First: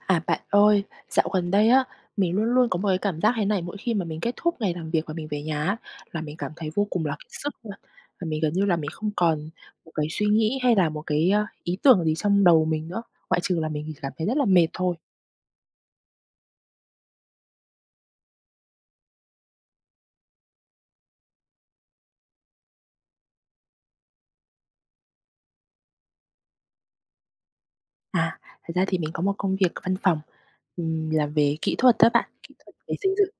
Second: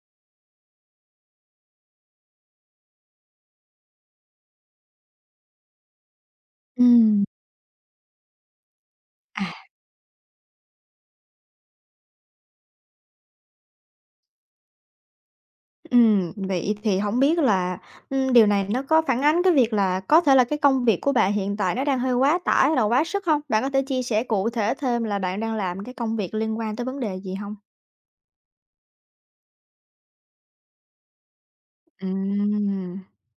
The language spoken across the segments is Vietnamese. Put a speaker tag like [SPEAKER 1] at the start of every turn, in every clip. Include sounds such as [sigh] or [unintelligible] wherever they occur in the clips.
[SPEAKER 1] À, bạn ơi, dạo gần đây á mình luôn luôn có một cái cảm giác thế này. Mỗi khi mà mình kết thúc ngày làm việc và mình về nhà á, là mình cảm thấy vô cùng là k
[SPEAKER 2] Ừm.
[SPEAKER 1] sức luôn, và mình gần như là mình không
[SPEAKER 2] À.
[SPEAKER 1] còn một cái suy nghĩ hay là một cái, a, ý tưởng gì trong đầu mình nữa, ngoại trừ là mình cảm thấy rất là mệt thôi.
[SPEAKER 2] Ừm, vậy thì hổng biết là, ừm, điều này nó có phản ánh cái việc là có thể là cái công việc của bạn hiện tại nó đang hơi quá tải hay là quá sức hông? Bạn có thể chia sẻ cụ thể thêm là bạn đang làm cái công việc liên quan tới vấn đề gì hông?
[SPEAKER 1] À, thật ra thì mình có một công việc văn phòng, ừm, làm về kỹ thuật đó bạn, kỹ thuật về
[SPEAKER 2] Ừm.
[SPEAKER 1] xây dựng.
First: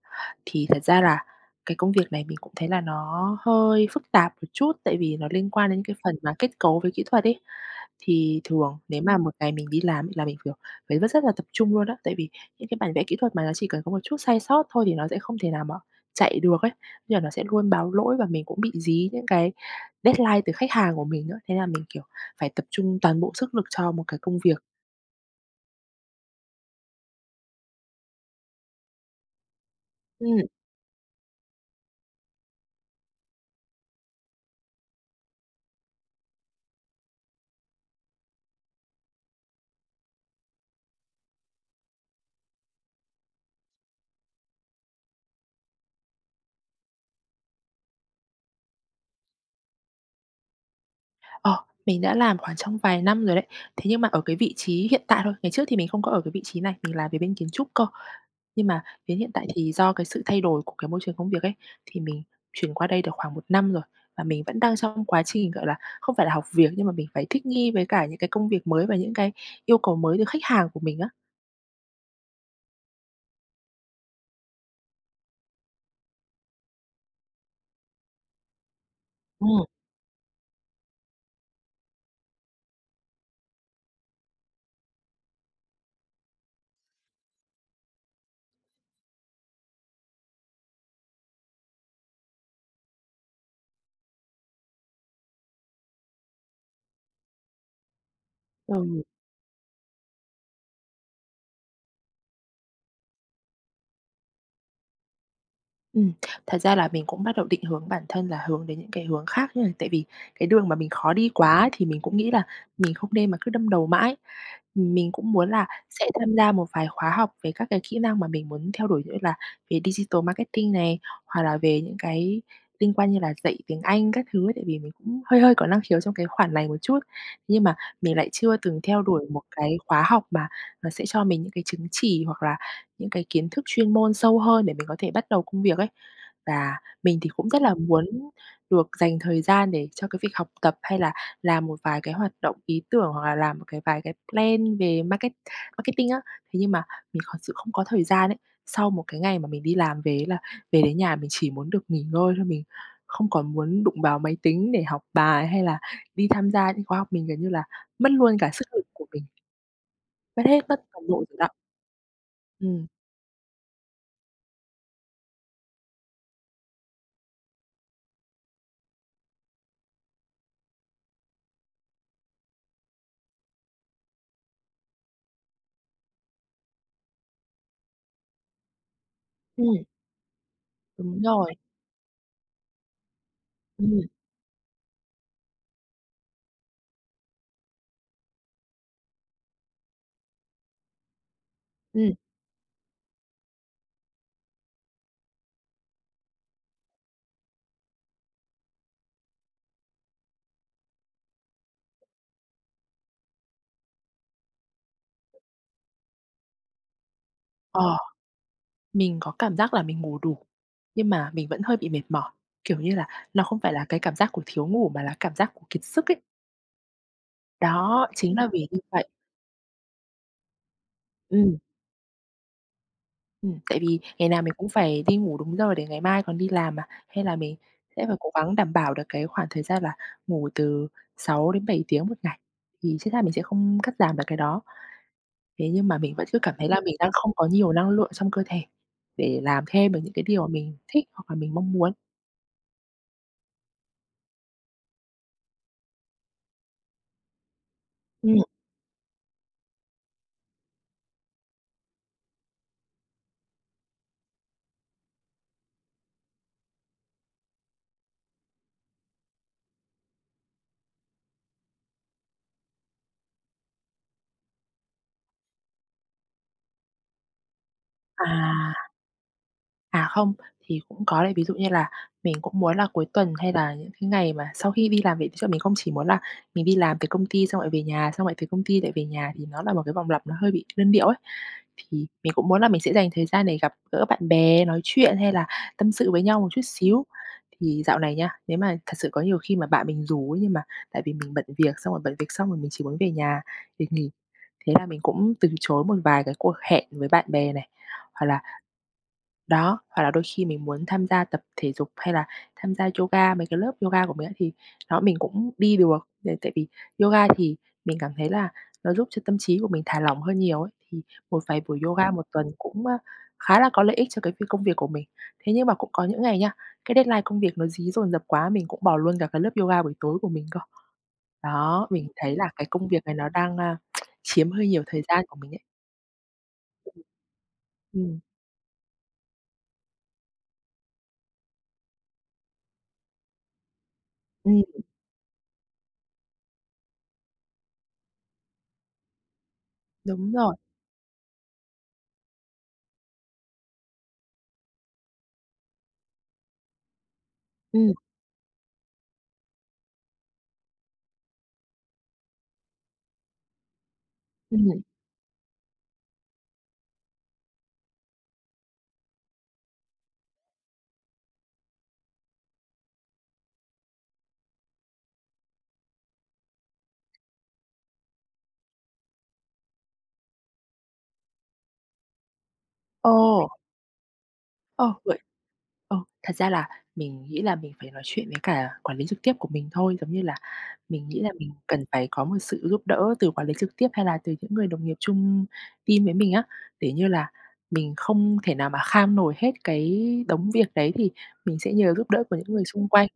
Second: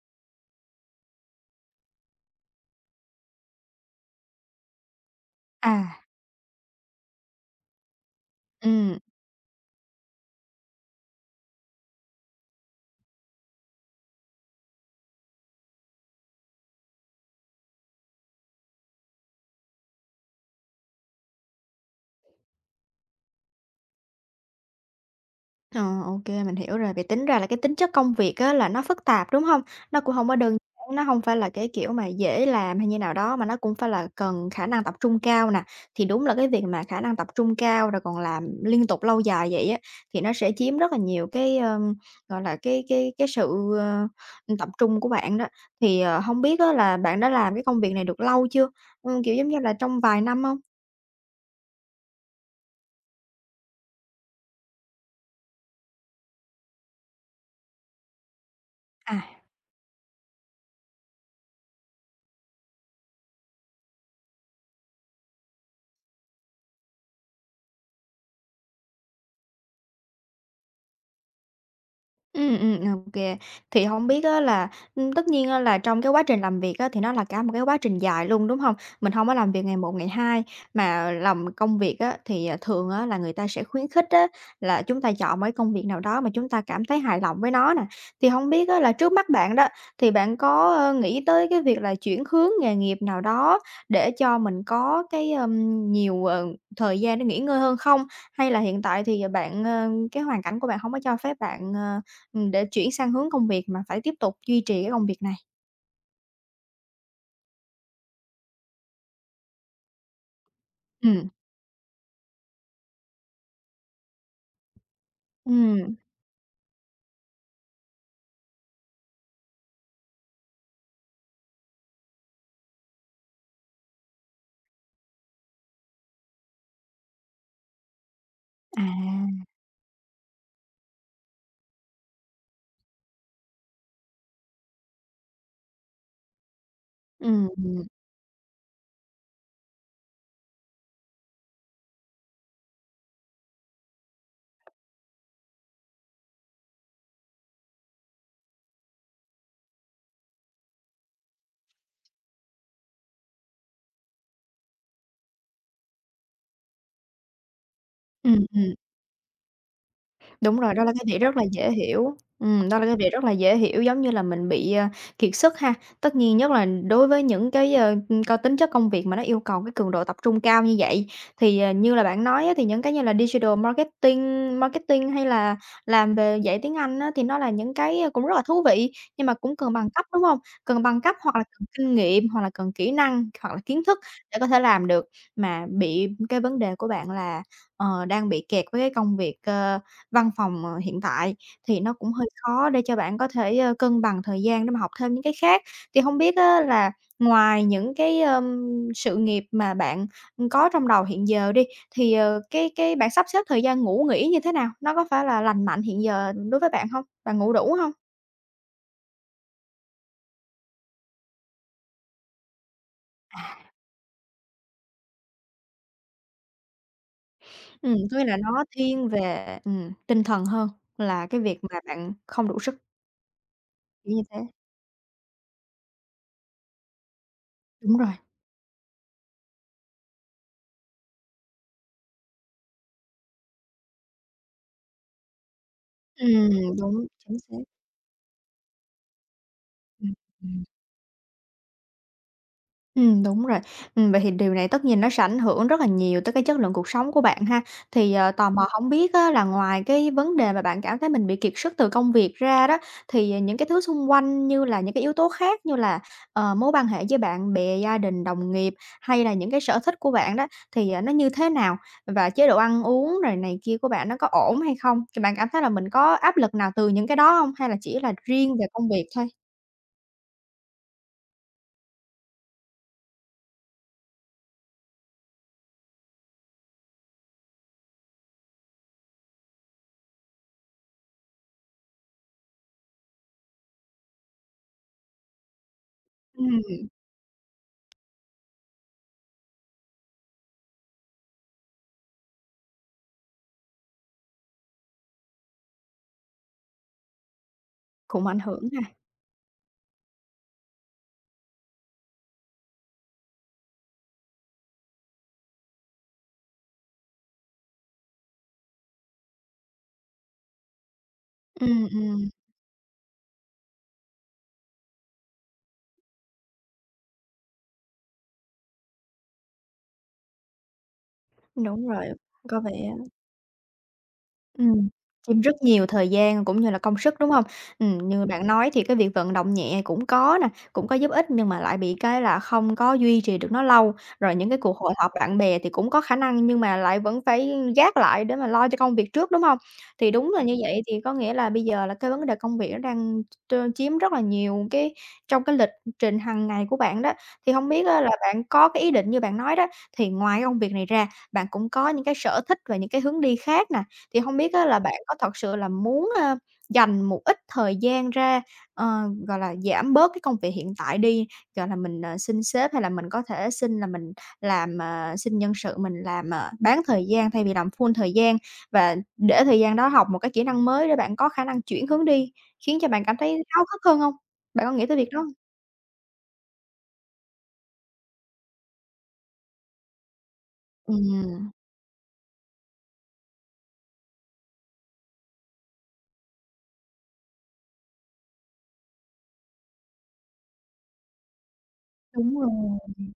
[SPEAKER 1] Thì thật ra là cái công việc này mình cũng thấy là nó hơi phức tạp một chút, tại vì nó liên quan đến cái
[SPEAKER 2] À.
[SPEAKER 1] phần mà kết cấu với kỹ thuật ấy. Thì thường
[SPEAKER 2] Ừm.
[SPEAKER 1] nếu mà một ngày mình đi làm là mình, kiểu, phải rất rất là tập trung luôn á, tại vì những cái bản vẽ kỹ thuật mà nó chỉ cần có một chút sai sót thôi thì nó sẽ không thể nào mà chạy được ấy. Nên là nó sẽ luôn báo lỗi và mình cũng bị dí những cái deadline từ khách hàng của mình nữa, thế là mình, kiểu, phải tập trung toàn bộ sức lực cho một cái công việc.
[SPEAKER 2] Ờ, ô kê, mình hiểu rồi. Vì tính ra là cái tính chất công việc á là nó phức tạp, đúng hông? Nó cũng hông có
[SPEAKER 1] Ừm.
[SPEAKER 2] đơn giản, nó hông phải là cái kiểu mà dễ làm hay như nào đó, mà nó cũng phải là cần khả năng tập trung cao nè. Thì đúng là cái việc mà khả năng tập trung cao rồi còn làm liên tục lâu dài vậy á, thì nó sẽ chiếm rất là nhiều cái, ờm, gọi là, cái cái cái sự, ờ, tập trung của bạn đó. Thì, ờ, hông biết á là bạn đã làm cái công việc này được lâu chưa? Ừm, kiểu giống như là trong vài năm hông?
[SPEAKER 1] Ờ, mình đã làm khoảng trong vài năm rồi đấy, thế nhưng mà ở cái vị trí hiện tại thôi, ngày trước thì mình không có ở cái vị trí này, mình làm về bên kiến trúc cơ. Nhưng mà đến hiện
[SPEAKER 2] À.
[SPEAKER 1] tại thì do cái sự thay đổi của cái môi trường công việc ấy, thì mình chuyển qua đây được khoảng 1 năm rồi, và mình vẫn đang trong quá trình, gọi là, không phải là học việc, nhưng mà mình phải thích nghi với cả những cái công việc mới và những cái yêu cầu mới từ khách hàng của mình á.
[SPEAKER 2] Ừm, ừm, ok. Thì hông biết á là, ưm, tất nhiên á là trong cái quá trình làm việc á, thì nó là cả một cái quá trình dài luôn, đúng hông? Mình hông có làm
[SPEAKER 1] Ừm.
[SPEAKER 2] việc ngày một ngày hai, mà làm công việc á thì, à, thường á là người ta sẽ khuyến khích á là chúng ta chọn một cái công việc nào đó mà chúng ta cảm thấy hài lòng với nó nè. Thì hông biết á là trước mắt bạn đó, thì bạn có, a, nghĩ tới cái việc là chuyển hướng nghề nghiệp nào đó để cho mình có cái, ờm, nhiều, ờ, thời gian để nghỉ ngơi hơn không? Hay là hiện
[SPEAKER 1] Ừ.
[SPEAKER 2] tại thì bạn, ờ, cái hoàn cảnh của bạn hông có cho phép bạn, ờ, ừm, để chuyển sang hướng công việc mà phải tiếp tục duy trì cái công việc này?
[SPEAKER 1] Ừm, thật ra là mình cũng bắt đầu định hướng bản thân là hướng đến những cái hướng khác nha, tại vì cái đường mà mình khó đi
[SPEAKER 2] Ừm.
[SPEAKER 1] quá thì mình cũng nghĩ là mình không nên mà cứ đâm đầu mãi. Mình cũng muốn là
[SPEAKER 2] Ừm.
[SPEAKER 1] sẽ tham gia một vài khóa học về các cái kỹ năng mà mình muốn theo đuổi, như là về digital marketing này, hoặc là về những cái liên quan như là dạy tiếng Anh các thứ ấy. Tại vì mình cũng hơi hơi có năng khiếu trong cái khoản này một chút, nhưng mà mình lại chưa từng
[SPEAKER 2] À!
[SPEAKER 1] theo đuổi một cái khóa học mà nó sẽ cho mình những cái chứng chỉ hoặc là những cái kiến thức chuyên môn sâu hơn để mình có thể bắt đầu công việc ấy. Và mình thì cũng
[SPEAKER 2] Ừm,
[SPEAKER 1] rất là
[SPEAKER 2] ừm.
[SPEAKER 1] muốn được dành thời gian để cho cái việc học tập, hay là làm một vài cái hoạt động, ý tưởng, hoặc là làm một cái vài cái plan về market marketing á. Thế nhưng mà mình thật sự không có thời gian ấy, sau một cái ngày mà mình đi làm về ấy, là về đến nhà mình chỉ muốn được nghỉ ngơi thôi, mình không còn muốn đụng vào máy tính để học bài hay là đi tham gia những khóa học. Mình, kiểu như là, mất luôn
[SPEAKER 2] Ừm,
[SPEAKER 1] cả sức
[SPEAKER 2] ừm.
[SPEAKER 1] lực của mình. Mất
[SPEAKER 2] Đúng
[SPEAKER 1] hết
[SPEAKER 2] rồi,
[SPEAKER 1] mất
[SPEAKER 2] đó là
[SPEAKER 1] toàn
[SPEAKER 2] cái [unintelligible]
[SPEAKER 1] bộ rồi
[SPEAKER 2] rất là
[SPEAKER 1] đó.
[SPEAKER 2] dễ hiểu. Ừm, đó
[SPEAKER 1] Ừm.
[SPEAKER 2] là cái việc rất là dễ hiểu, giống như là, mình bị, ờ, kiệt sức ha? Tất nhiên, nhất là đối với những cái, ờ, có tính chất công việc mà nó yêu cầu cái cường độ tập trung cao như vậy, thì, ờ, như là bạn nói á, thì những cái như là digital marketing, marketing, hay là làm về dạy tiếng Anh á thì nó là những cái, ờ, cũng rất là thú vị, nhưng mà cũng cần
[SPEAKER 1] Ừm.
[SPEAKER 2] bằng cấp, đúng hông? Cần bằng cấp
[SPEAKER 1] Đúng
[SPEAKER 2] hoặc là
[SPEAKER 1] rồi.
[SPEAKER 2] cần kinh nghiệm, hoặc là cần kỹ năng, hoặc là kiến thức
[SPEAKER 1] Ừm.
[SPEAKER 2] để có thể làm được. Mà bị cái vấn đề của bạn là, ờ, đang bị kẹt với cái công việc, ờ, văn phòng, ờ, hiện tại, thì nó cũng
[SPEAKER 1] Ừm.
[SPEAKER 2] hơi khó để cho bạn có thể cân bằng thời gian để mà học thêm những cái khác. Thì hông biết á là ngoài những cái, ờm, sự nghiệp mà bạn, ưm, có trong đầu hiện giờ đi, thì, ờ, cái cái bạn sắp xếp thời gian ngủ nghỉ như thế nào? Nó có phải là lành mạnh hiện giờ đối với bạn hông? Bạn ngủ đủ hông?
[SPEAKER 1] Ờ, mình có cảm giác là mình ngủ đủ, nhưng mà mình vẫn hơi bị mệt mỏi, kiểu như là, nó không phải
[SPEAKER 2] À.
[SPEAKER 1] là cái cảm giác của thiếu ngủ, mà là cảm giác của kiệt sức ấy.
[SPEAKER 2] Ừm,
[SPEAKER 1] Đó,
[SPEAKER 2] có nghĩa
[SPEAKER 1] chính
[SPEAKER 2] là
[SPEAKER 1] là
[SPEAKER 2] nó
[SPEAKER 1] vì như vậy.
[SPEAKER 2] thiên về, ừm, tinh thần hơn là cái
[SPEAKER 1] Ừm.
[SPEAKER 2] việc mà bạn không đủ sức.
[SPEAKER 1] Ừm, tại vì
[SPEAKER 2] Kiểu như
[SPEAKER 1] ngày nào
[SPEAKER 2] thế.
[SPEAKER 1] mình cũng phải đi ngủ đúng giờ để ngày mai còn đi làm mà, hay là mình
[SPEAKER 2] Đúng
[SPEAKER 1] sẽ
[SPEAKER 2] rồi.
[SPEAKER 1] phải cố gắng đảm bảo được cái khoảng thời gian là ngủ từ 6 đến 7 tiếng 1 ngày. Thì chính ra mình sẽ không cắt giảm được cái đó, thế nhưng mà mình vẫn cứ cảm thấy
[SPEAKER 2] Ừm,
[SPEAKER 1] là mình
[SPEAKER 2] đúng,
[SPEAKER 1] đang không
[SPEAKER 2] chính
[SPEAKER 1] có
[SPEAKER 2] xác.
[SPEAKER 1] nhiều năng lượng trong cơ thể để làm thêm được những
[SPEAKER 2] Ừm.
[SPEAKER 1] cái điều mà
[SPEAKER 2] Ừm.
[SPEAKER 1] mình thích hoặc là mình mong muốn.
[SPEAKER 2] Ừm, đúng rồi. Ừm, vậy thì điều này tất nhiên nó sẽ ảnh hưởng rất là nhiều tới cái chất lượng cuộc sống của bạn ha. Thì, ờ,
[SPEAKER 1] Ừm.
[SPEAKER 2] tò mò hông biết á là ngoài cái vấn đề mà bạn cảm thấy mình bị kiệt sức từ công việc ra đó, thì những cái thứ xung quanh như là những cái yếu tố khác như là, ờ, mối quan hệ với bạn bè, gia đình, đồng nghiệp hay là những cái sở thích của bạn đó thì, à, nó như thế nào? Và chế độ ăn uống rồi này kia của bạn nó có ổn hay không? Thì bạn cảm thấy là mình có áp lực nào từ những cái đó hông hay là chỉ là riêng về
[SPEAKER 1] À.
[SPEAKER 2] công việc thôi?
[SPEAKER 1] À, không, thì cũng có là ví dụ như là mình cũng muốn là cuối tuần hay là những cái ngày mà sau khi đi làm về chứ mình không chỉ muốn là mình đi làm việc công ty xong lại về nhà, xong lại từ công ty lại về nhà thì nó là một cái vòng lặp nó hơi bị đơn điệu ấy. Thì mình cũng muốn là mình sẽ dành thời gian để gặp gỡ bạn bè, nói chuyện hay là tâm sự với nhau một chút
[SPEAKER 2] Ừm.
[SPEAKER 1] xíu. Thì dạo này nhá, nếu mà thật sự có nhiều khi mà bạn mình rủ ấy, nhưng mà tại vì mình bận việc xong rồi bận việc xong rồi mình chỉ muốn về nhà để nghỉ, thế là mình cũng từ chối một vài cái cuộc hẹn với bạn bè này. Hoặc
[SPEAKER 2] Cũng ảnh
[SPEAKER 1] là
[SPEAKER 2] hưởng ha.
[SPEAKER 1] đó, hoặc là đôi khi mình muốn tham gia tập thể dục, hay là tham gia yoga, mấy cái lớp yoga của mình á, thì đó, mình cũng đi được là tại vì yoga thì mình cảm thấy là nó giúp cho tâm trí của mình thả lỏng hơn nhiều ấy, thì một vài buổi
[SPEAKER 2] Ừm,
[SPEAKER 1] yoga
[SPEAKER 2] ừm.
[SPEAKER 1] một tuần cũng, a, khá là có lợi ích cho cái việc công việc của mình. Thế nhưng mà cũng có những ngày nha, cái deadline công việc nó dí dồn dập quá, mình cũng bỏ luôn cả cái lớp yoga buổi tối của mình cơ.
[SPEAKER 2] Đúng
[SPEAKER 1] Đó,
[SPEAKER 2] rồi,
[SPEAKER 1] mình thấy là
[SPEAKER 2] có
[SPEAKER 1] cái
[SPEAKER 2] vẻ
[SPEAKER 1] công việc này nó đang, a, [tsk] chiếm hơi nhiều
[SPEAKER 2] Ừm,
[SPEAKER 1] thời gian của
[SPEAKER 2] thêm
[SPEAKER 1] mình
[SPEAKER 2] rất
[SPEAKER 1] ấy.
[SPEAKER 2] nhiều thời gian cũng như là công sức, đúng hông? Ừm,
[SPEAKER 1] Ừm.
[SPEAKER 2] như bạn nói thì cái việc vận động nhẹ cũng có nè, cũng có giúp ích nhưng mà lại bị cái là không có duy trì được nó lâu. Rồi những cái
[SPEAKER 1] Ừm.
[SPEAKER 2] cuộc hội họp bạn bè thì cũng có khả năng nhưng mà lại vẫn phải gác lại để mà lo cho công việc trước, đúng hông? Thì
[SPEAKER 1] Đúng
[SPEAKER 2] đúng là
[SPEAKER 1] rồi.
[SPEAKER 2] như vậy thì có nghĩa là bây giờ là cái vấn đề công việc nó đang t chiếm rất là nhiều cái trong cái lịch trình hằng ngày của bạn đó. Thì hông biết
[SPEAKER 1] Ừm.
[SPEAKER 2] á là bạn có cái ý định như bạn nói đó, thì ngoài cái công việc này ra, bạn cũng có những cái sở thích và những cái hướng đi khác nè. Thì hông biết á là
[SPEAKER 1] Ừm.
[SPEAKER 2] bạn có thật sự là muốn, a, dành một ít thời gian ra, ờ, gọi là, giảm bớt cái công việc hiện tại đi, gọi là, mình, ờ, xin sếp hay là mình có thể xin là mình làm, ờ xin nhân sự, mình làm, à, bán thời gian thay vì làm full thời gian và để thời gian đó học một cái kỹ năng mới để bạn có khả năng chuyển hướng đi khiến cho bạn cảm thấy
[SPEAKER 1] Ồ.
[SPEAKER 2] háo hức hơn hông? Bạn có nghĩ
[SPEAKER 1] Ờ,
[SPEAKER 2] tới việc
[SPEAKER 1] vậy
[SPEAKER 2] đó hông?
[SPEAKER 1] ờ, thật ra là mình nghĩ là mình phải nói chuyện với cả quản lý trực tiếp của mình thôi, giống như là mình nghĩ là mình
[SPEAKER 2] Ừm.
[SPEAKER 1] cần phải có một sự giúp đỡ từ quản lý trực tiếp hay là từ những người đồng nghiệp chung team với mình á, để như là mình không thể nào mà kham nổi hết cái đống việc đấy thì mình sẽ nhờ giúp đỡ của
[SPEAKER 2] Đúng
[SPEAKER 1] những người
[SPEAKER 2] rồi.
[SPEAKER 1] xung quanh.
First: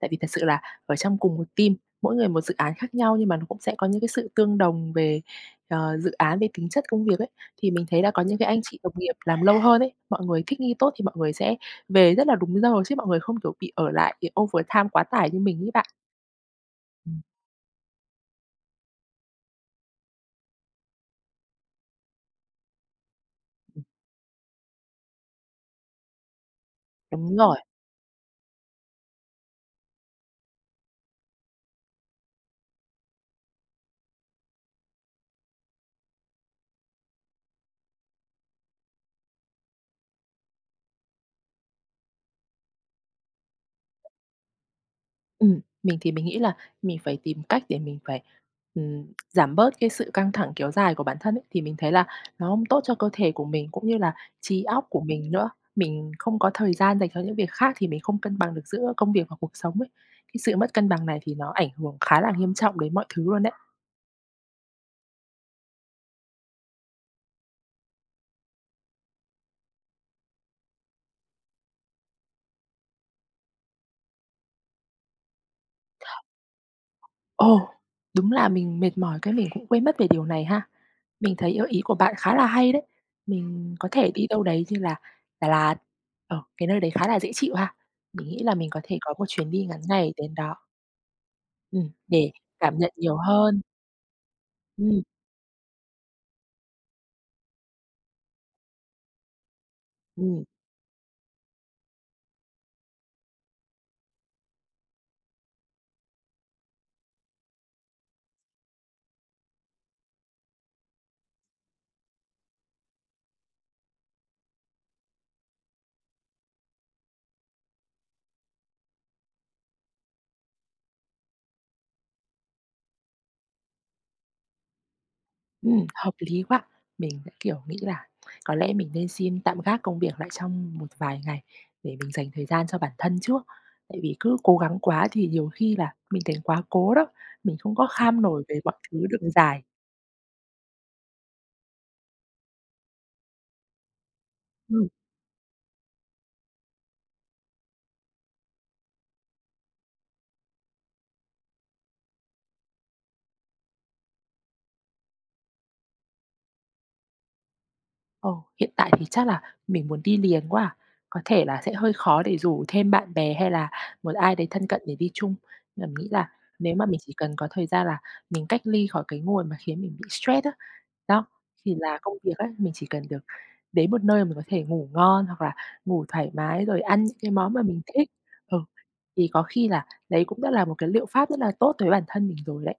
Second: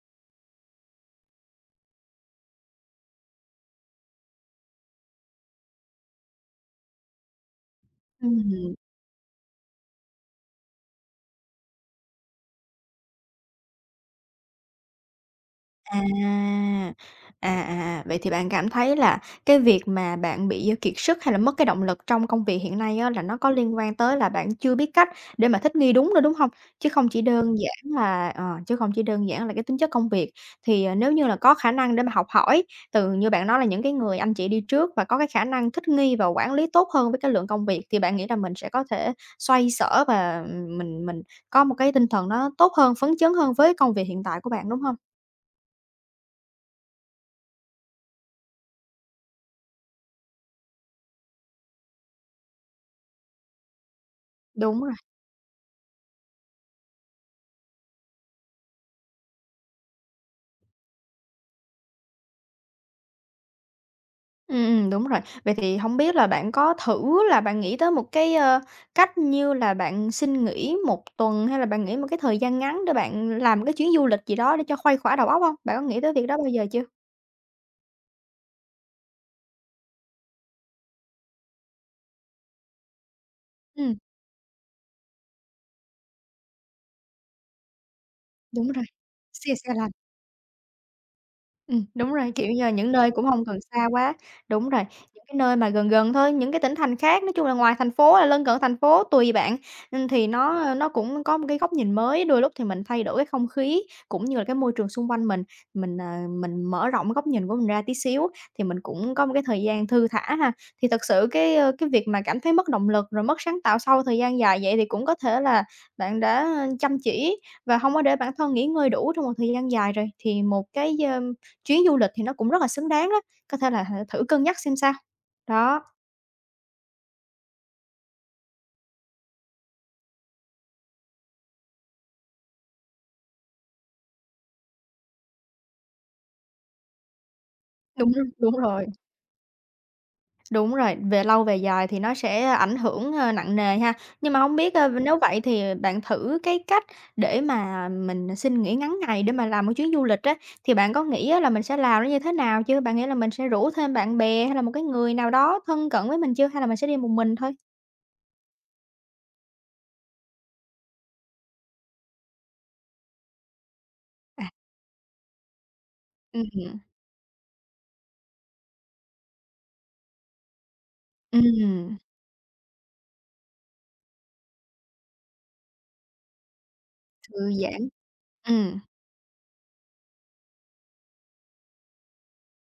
[SPEAKER 1] Tại vì thật sự là ở trong cùng một team, mỗi người một dự án khác nhau nhưng mà nó cũng sẽ có những cái sự tương đồng về, ờ, dự án, về tính chất công việc ấy. Thì mình thấy là có những cái anh
[SPEAKER 2] Ừm.
[SPEAKER 1] chị đồng nghiệp làm lâu hơn ấy, mọi người thích nghi tốt thì mọi người sẽ về rất là đúng giờ chứ mọi người không, kiểu, bị ở lại, bị overtime quá tải như mình ấy bạn.
[SPEAKER 2] À!
[SPEAKER 1] Ừm.
[SPEAKER 2] À, à, à, vậy thì bạn cảm thấy là cái việc mà bạn bị kiệt sức hay là mất cái động lực trong công việc hiện nay á, là nó có liên
[SPEAKER 1] Ừm.
[SPEAKER 2] quan tới là bạn chưa biết cách để mà thích nghi đúng nữa, đúng hông? Chứ không chỉ
[SPEAKER 1] Đúng
[SPEAKER 2] đơn
[SPEAKER 1] rồi.
[SPEAKER 2] giản là ờ, chứ không chỉ đơn giản là cái tính chất công việc. Thì, ờ, nếu như là có khả năng để mà học hỏi từ, như bạn nói là, những cái người anh chị đi trước và có cái khả năng thích nghi và quản lý tốt hơn với cái lượng công việc, thì bạn nghĩ là mình sẽ có thể xoay xở và mình mình có một cái tinh thần nó tốt hơn, phấn chấn hơn với công việc hiện tại của bạn, đúng hông?
[SPEAKER 1] Ừm. Mình thì mình nghĩ là mình phải tìm cách để mình phải, ừm, giảm bớt cái sự căng thẳng kéo dài của bản thân ấy, thì mình thấy là nó không tốt cho cơ thể của mình cũng như là trí
[SPEAKER 2] Đúng
[SPEAKER 1] óc
[SPEAKER 2] rồi.
[SPEAKER 1] của mình nữa. Mình không có thời gian dành cho những việc khác, thì mình không cân bằng được giữa công việc và cuộc sống ấy. Cái sự mất cân bằng này thì nó ảnh hưởng khá là nghiêm trọng đến mọi thứ luôn đấy.
[SPEAKER 2] Ừm, ừm, đúng rồi. Vậy thì hông biết là bạn có thử là bạn nghĩ tới một cái, ơ, cách như là bạn xin nghỉ 1 tuần hay là bạn nghỉ một cái thời gian ngắn để bạn làm một cái chuyến du lịch gì đó để cho khuây khỏa đầu óc hông? Bạn có nghĩ tới việc đó bao giờ chưa?
[SPEAKER 1] Ồ! Đúng là mình mệt mỏi cái mình cũng quên mất về điều này ha. Mình thấy, ơ, ý của bạn khá là hay đấy. Mình có
[SPEAKER 2] Ừm.
[SPEAKER 1] thể đi đâu đấy như là Đà Lạt, ờ, cái nơi đấy khá là dễ chịu ha. Mình nghĩ là mình
[SPEAKER 2] Đúng
[SPEAKER 1] có
[SPEAKER 2] rồi!
[SPEAKER 1] thể có một chuyến
[SPEAKER 2] Se
[SPEAKER 1] đi
[SPEAKER 2] se
[SPEAKER 1] ngắn
[SPEAKER 2] lạnh.
[SPEAKER 1] ngày đến đó.
[SPEAKER 2] Ừm,
[SPEAKER 1] Ừm.
[SPEAKER 2] đúng
[SPEAKER 1] Để
[SPEAKER 2] rồi, kiểu như là
[SPEAKER 1] cảm
[SPEAKER 2] những
[SPEAKER 1] nhận
[SPEAKER 2] nơi
[SPEAKER 1] nhiều
[SPEAKER 2] cũng hông cần
[SPEAKER 1] hơn.
[SPEAKER 2] xa quá. Đúng rồi,
[SPEAKER 1] Ừm.
[SPEAKER 2] những cái nơi mà gần gần thôi, những cái tỉnh thành khác, nói chung là ngoài thành phố, hay lân cận thành phố tùy bạn. Ừm thì
[SPEAKER 1] Ừm.
[SPEAKER 2] nó, ơ, nó cũng có một cái góc nhìn mới, đôi lúc thì mình thay đổi cái không khí, cũng như là cái môi trường xung quanh mình, mình, ờ, mình mở rộng cái góc nhìn của mình ra tí xíu, thì mình cũng có một cái thời gian thư thả ha. Thì thật sự cái, ơ, cái việc mà cảm thấy mất động lực, rồi mất sáng tạo sau thời gian dài vậy, thì cũng có thể là bạn đã, ơ, chăm chỉ và hông có để bản thân nghỉ ngơi đủ trong một thời gian dài rồi. Thì một cái, ơm, chuyến du lịch thì nó cũng rất là xứng đáng đó, có thể là hả thử cân nhắc xem sao. Đó.
[SPEAKER 1] Ừm, hợp lý quá! Mình sẽ, kiểu, nghĩ là có lẽ mình nên xin tạm gác công việc lại trong một vài ngày để mình dành thời gian cho bản thân trước, tại vì cứ cố gắng quá thì nhiều khi là mình thành quá cố đó, mình không có
[SPEAKER 2] Đúng
[SPEAKER 1] kham
[SPEAKER 2] hông?
[SPEAKER 1] nổi
[SPEAKER 2] Đúng
[SPEAKER 1] về mọi
[SPEAKER 2] rồi.
[SPEAKER 1] thứ được dài.
[SPEAKER 2] Đúng rồi, về lâu về dài thì nó sẽ ảnh hưởng, a, nặng nề ha? Nhưng mà hông biết,
[SPEAKER 1] Ừm.
[SPEAKER 2] ờ, nếu vậy thì, ờ, bạn thử cái cách để mà mình xin nghỉ ngắn ngày để mà làm một chuyến du lịch á, thì bạn có nghĩ á là mình sẽ làm nó như thế nào chưa? Bạn nghĩ là mình sẽ rủ thêm bạn bè hay là một cái người nào đó thân cận với mình chưa? Hay là mình sẽ đi một mình thôi?
[SPEAKER 1] Ờ, hiện tại thì chắc là mình muốn đi liền quá à, có thể là sẽ hơi khó để rủ thêm bạn bè hay là một ai đấy
[SPEAKER 2] À.
[SPEAKER 1] thân cận để đi chung. Mình nghĩ là
[SPEAKER 2] Ừm
[SPEAKER 1] nếu
[SPEAKER 2] hứm.
[SPEAKER 1] mà mình chỉ cần có thời gian là mình cách ly khỏi cái ngồi mà khiến mình bị stress á, đó, thì là
[SPEAKER 2] Ừm.
[SPEAKER 1] công việc á, mình chỉ cần được đến một nơi mà mình có thể ngủ ngon hoặc là ngủ thoải mái, rồi ăn những cái
[SPEAKER 2] Thư
[SPEAKER 1] món mà mình
[SPEAKER 2] giãn.
[SPEAKER 1] thích. Ờ,
[SPEAKER 2] Ừm.
[SPEAKER 1] thì có khi là đấy cũng đã là một cái liệu pháp rất là tốt đối với bản thân mình rồi đấy.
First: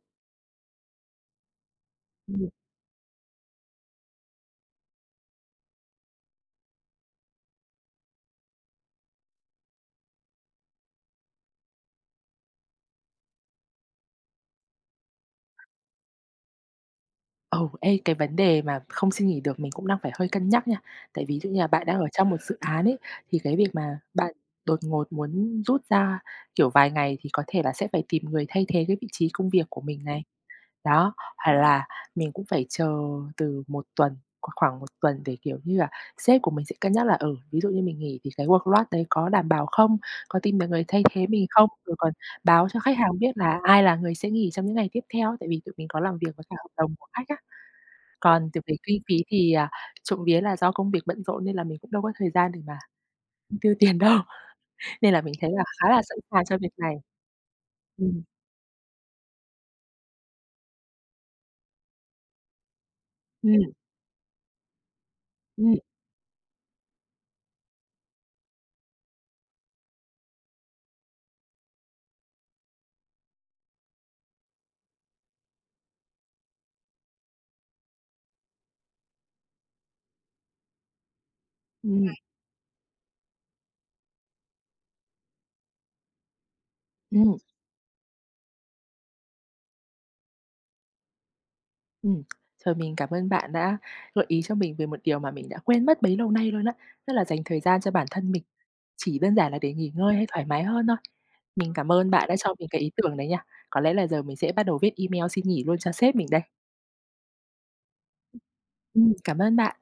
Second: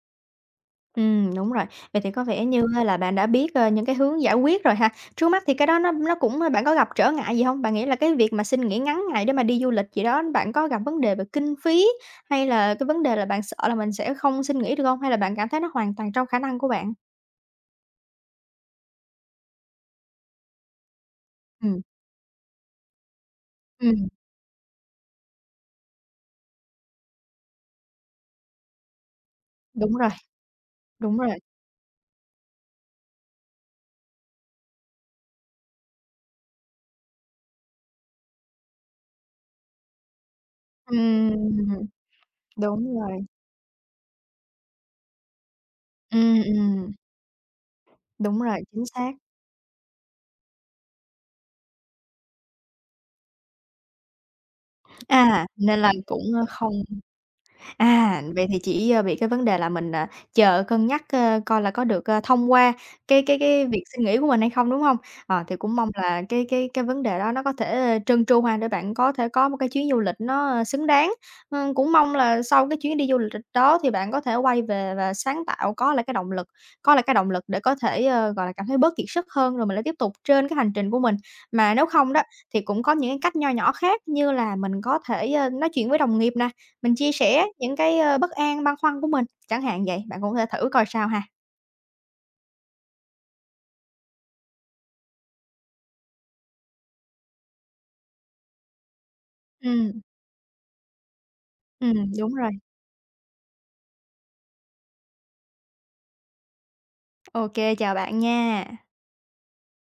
[SPEAKER 2] Ừm, đúng rồi, vậy thì có vẻ
[SPEAKER 1] Ừm.
[SPEAKER 2] như á, là bạn đã biết, a, những cái hướng giải quyết rồi ha. Trước mắt thì cái đó nó nó cũng bạn có gặp trở ngại gì hông? Bạn nghĩ là cái việc mà xin nghỉ ngắn ngày để mà đi du lịch gì đó, bạn có gặp vấn đề về kinh phí, hay là cái vấn đề là bạn sợ là mình sẽ không xin nghỉ được hông? Hay là bạn cảm thấy nó hoàn toàn trong khả năng của bạn?
[SPEAKER 1] Ồ, ê, cái vấn đề mà không xin nghỉ được mình cũng đang phải hơi cân nhắc nha. Tại ví dụ như là
[SPEAKER 2] Ừm.
[SPEAKER 1] bạn đang ở trong một dự án ấy thì cái việc mà
[SPEAKER 2] Ừm.
[SPEAKER 1] bạn đột ngột muốn rút ra, kiểu, vài ngày thì có thể là sẽ phải tìm người thay thế cái vị trí công việc của
[SPEAKER 2] Đúng
[SPEAKER 1] mình
[SPEAKER 2] rồi.
[SPEAKER 1] này. Đó,
[SPEAKER 2] Đúng rồi.
[SPEAKER 1] phải là mình cũng phải chờ từ 1 tuần, hoặc khoảng 1 tuần để, kiểu như là, sếp của mình sẽ cân nhắc là, ừ, ví dụ như mình nghỉ thì cái workload đấy có đảm bảo không, có tìm được người thay thế mình không,
[SPEAKER 2] Ừm.
[SPEAKER 1] rồi còn báo cho
[SPEAKER 2] Đúng
[SPEAKER 1] khách hàng
[SPEAKER 2] rồi.
[SPEAKER 1] biết là ai là người sẽ nghỉ trong những ngày tiếp theo, tại vì tụi mình có làm việc
[SPEAKER 2] Ừm,
[SPEAKER 1] với cả hợp
[SPEAKER 2] ừm.
[SPEAKER 1] đồng của khách á.
[SPEAKER 2] Đúng
[SPEAKER 1] Còn t
[SPEAKER 2] rồi,
[SPEAKER 1] về
[SPEAKER 2] chính
[SPEAKER 1] kinh
[SPEAKER 2] xác.
[SPEAKER 1] phí thì, à, trộm vía là do công việc bận rộn nên là mình cũng đâu có thời gian để mà tiêu tiền đâu, nên là mình
[SPEAKER 2] À,
[SPEAKER 1] thấy là
[SPEAKER 2] nên
[SPEAKER 1] khá
[SPEAKER 2] là
[SPEAKER 1] là sẵn
[SPEAKER 2] cũng, a,
[SPEAKER 1] sàng cho việc
[SPEAKER 2] không
[SPEAKER 1] này. Ừm.
[SPEAKER 2] à, vậy thì chỉ, ơ, bị cái vấn đề là mình, à, chờ cân nhắc, ơ, coi là có được, ờ, thông qua cái cái cái
[SPEAKER 1] Ừm.
[SPEAKER 2] việc xin nghỉ của mình hay không, đúng hông? À, thì
[SPEAKER 1] Ừm.
[SPEAKER 2] cũng mong là cái cái cái vấn đề đó nó có thể trơn tru ha, để bạn có thể có một cái chuyến du lịch nó xứng đáng. Ừm, cũng mong là sau cái chuyến đi du lịch đó thì bạn có thể quay về và sáng tạo, có lại cái động lực có lại cái động lực để có thể, ơ, gọi là, cảm thấy bớt kiệt sức hơn, rồi mình lại tiếp tục trên cái hành trình của mình. Mà nếu không
[SPEAKER 1] Ừm.
[SPEAKER 2] đó, thì cũng có những cái cách nho nhỏ khác như là mình có thể, ơ, nói chuyện với đồng nghiệp nè, mình chia
[SPEAKER 1] Ừm.
[SPEAKER 2] sẻ những cái, ơ, bất an, băn khoăn của mình, chẳng hạn vậy, bạn cũng có thể thử coi sao ha.
[SPEAKER 1] Ừm. Rồi mình cảm ơn bạn đã gợi ý cho mình về một điều mà mình đã quên mất bấy lâu nay luôn á, tức là dành thời gian cho bản thân mình, chỉ đơn giản là để nghỉ
[SPEAKER 2] Ừm.
[SPEAKER 1] ngơi hay thoải mái hơn thôi. Mình cảm
[SPEAKER 2] Ừm,
[SPEAKER 1] ơn bạn
[SPEAKER 2] đúng
[SPEAKER 1] đã
[SPEAKER 2] rồi.
[SPEAKER 1] cho mình cái ý tưởng đấy nha, có lẽ là giờ mình sẽ bắt đầu viết email xin nghỉ luôn cho sếp mình đây.
[SPEAKER 2] Ô kê, chào bạn nha.
[SPEAKER 1] Ừm, cảm ơn bạn.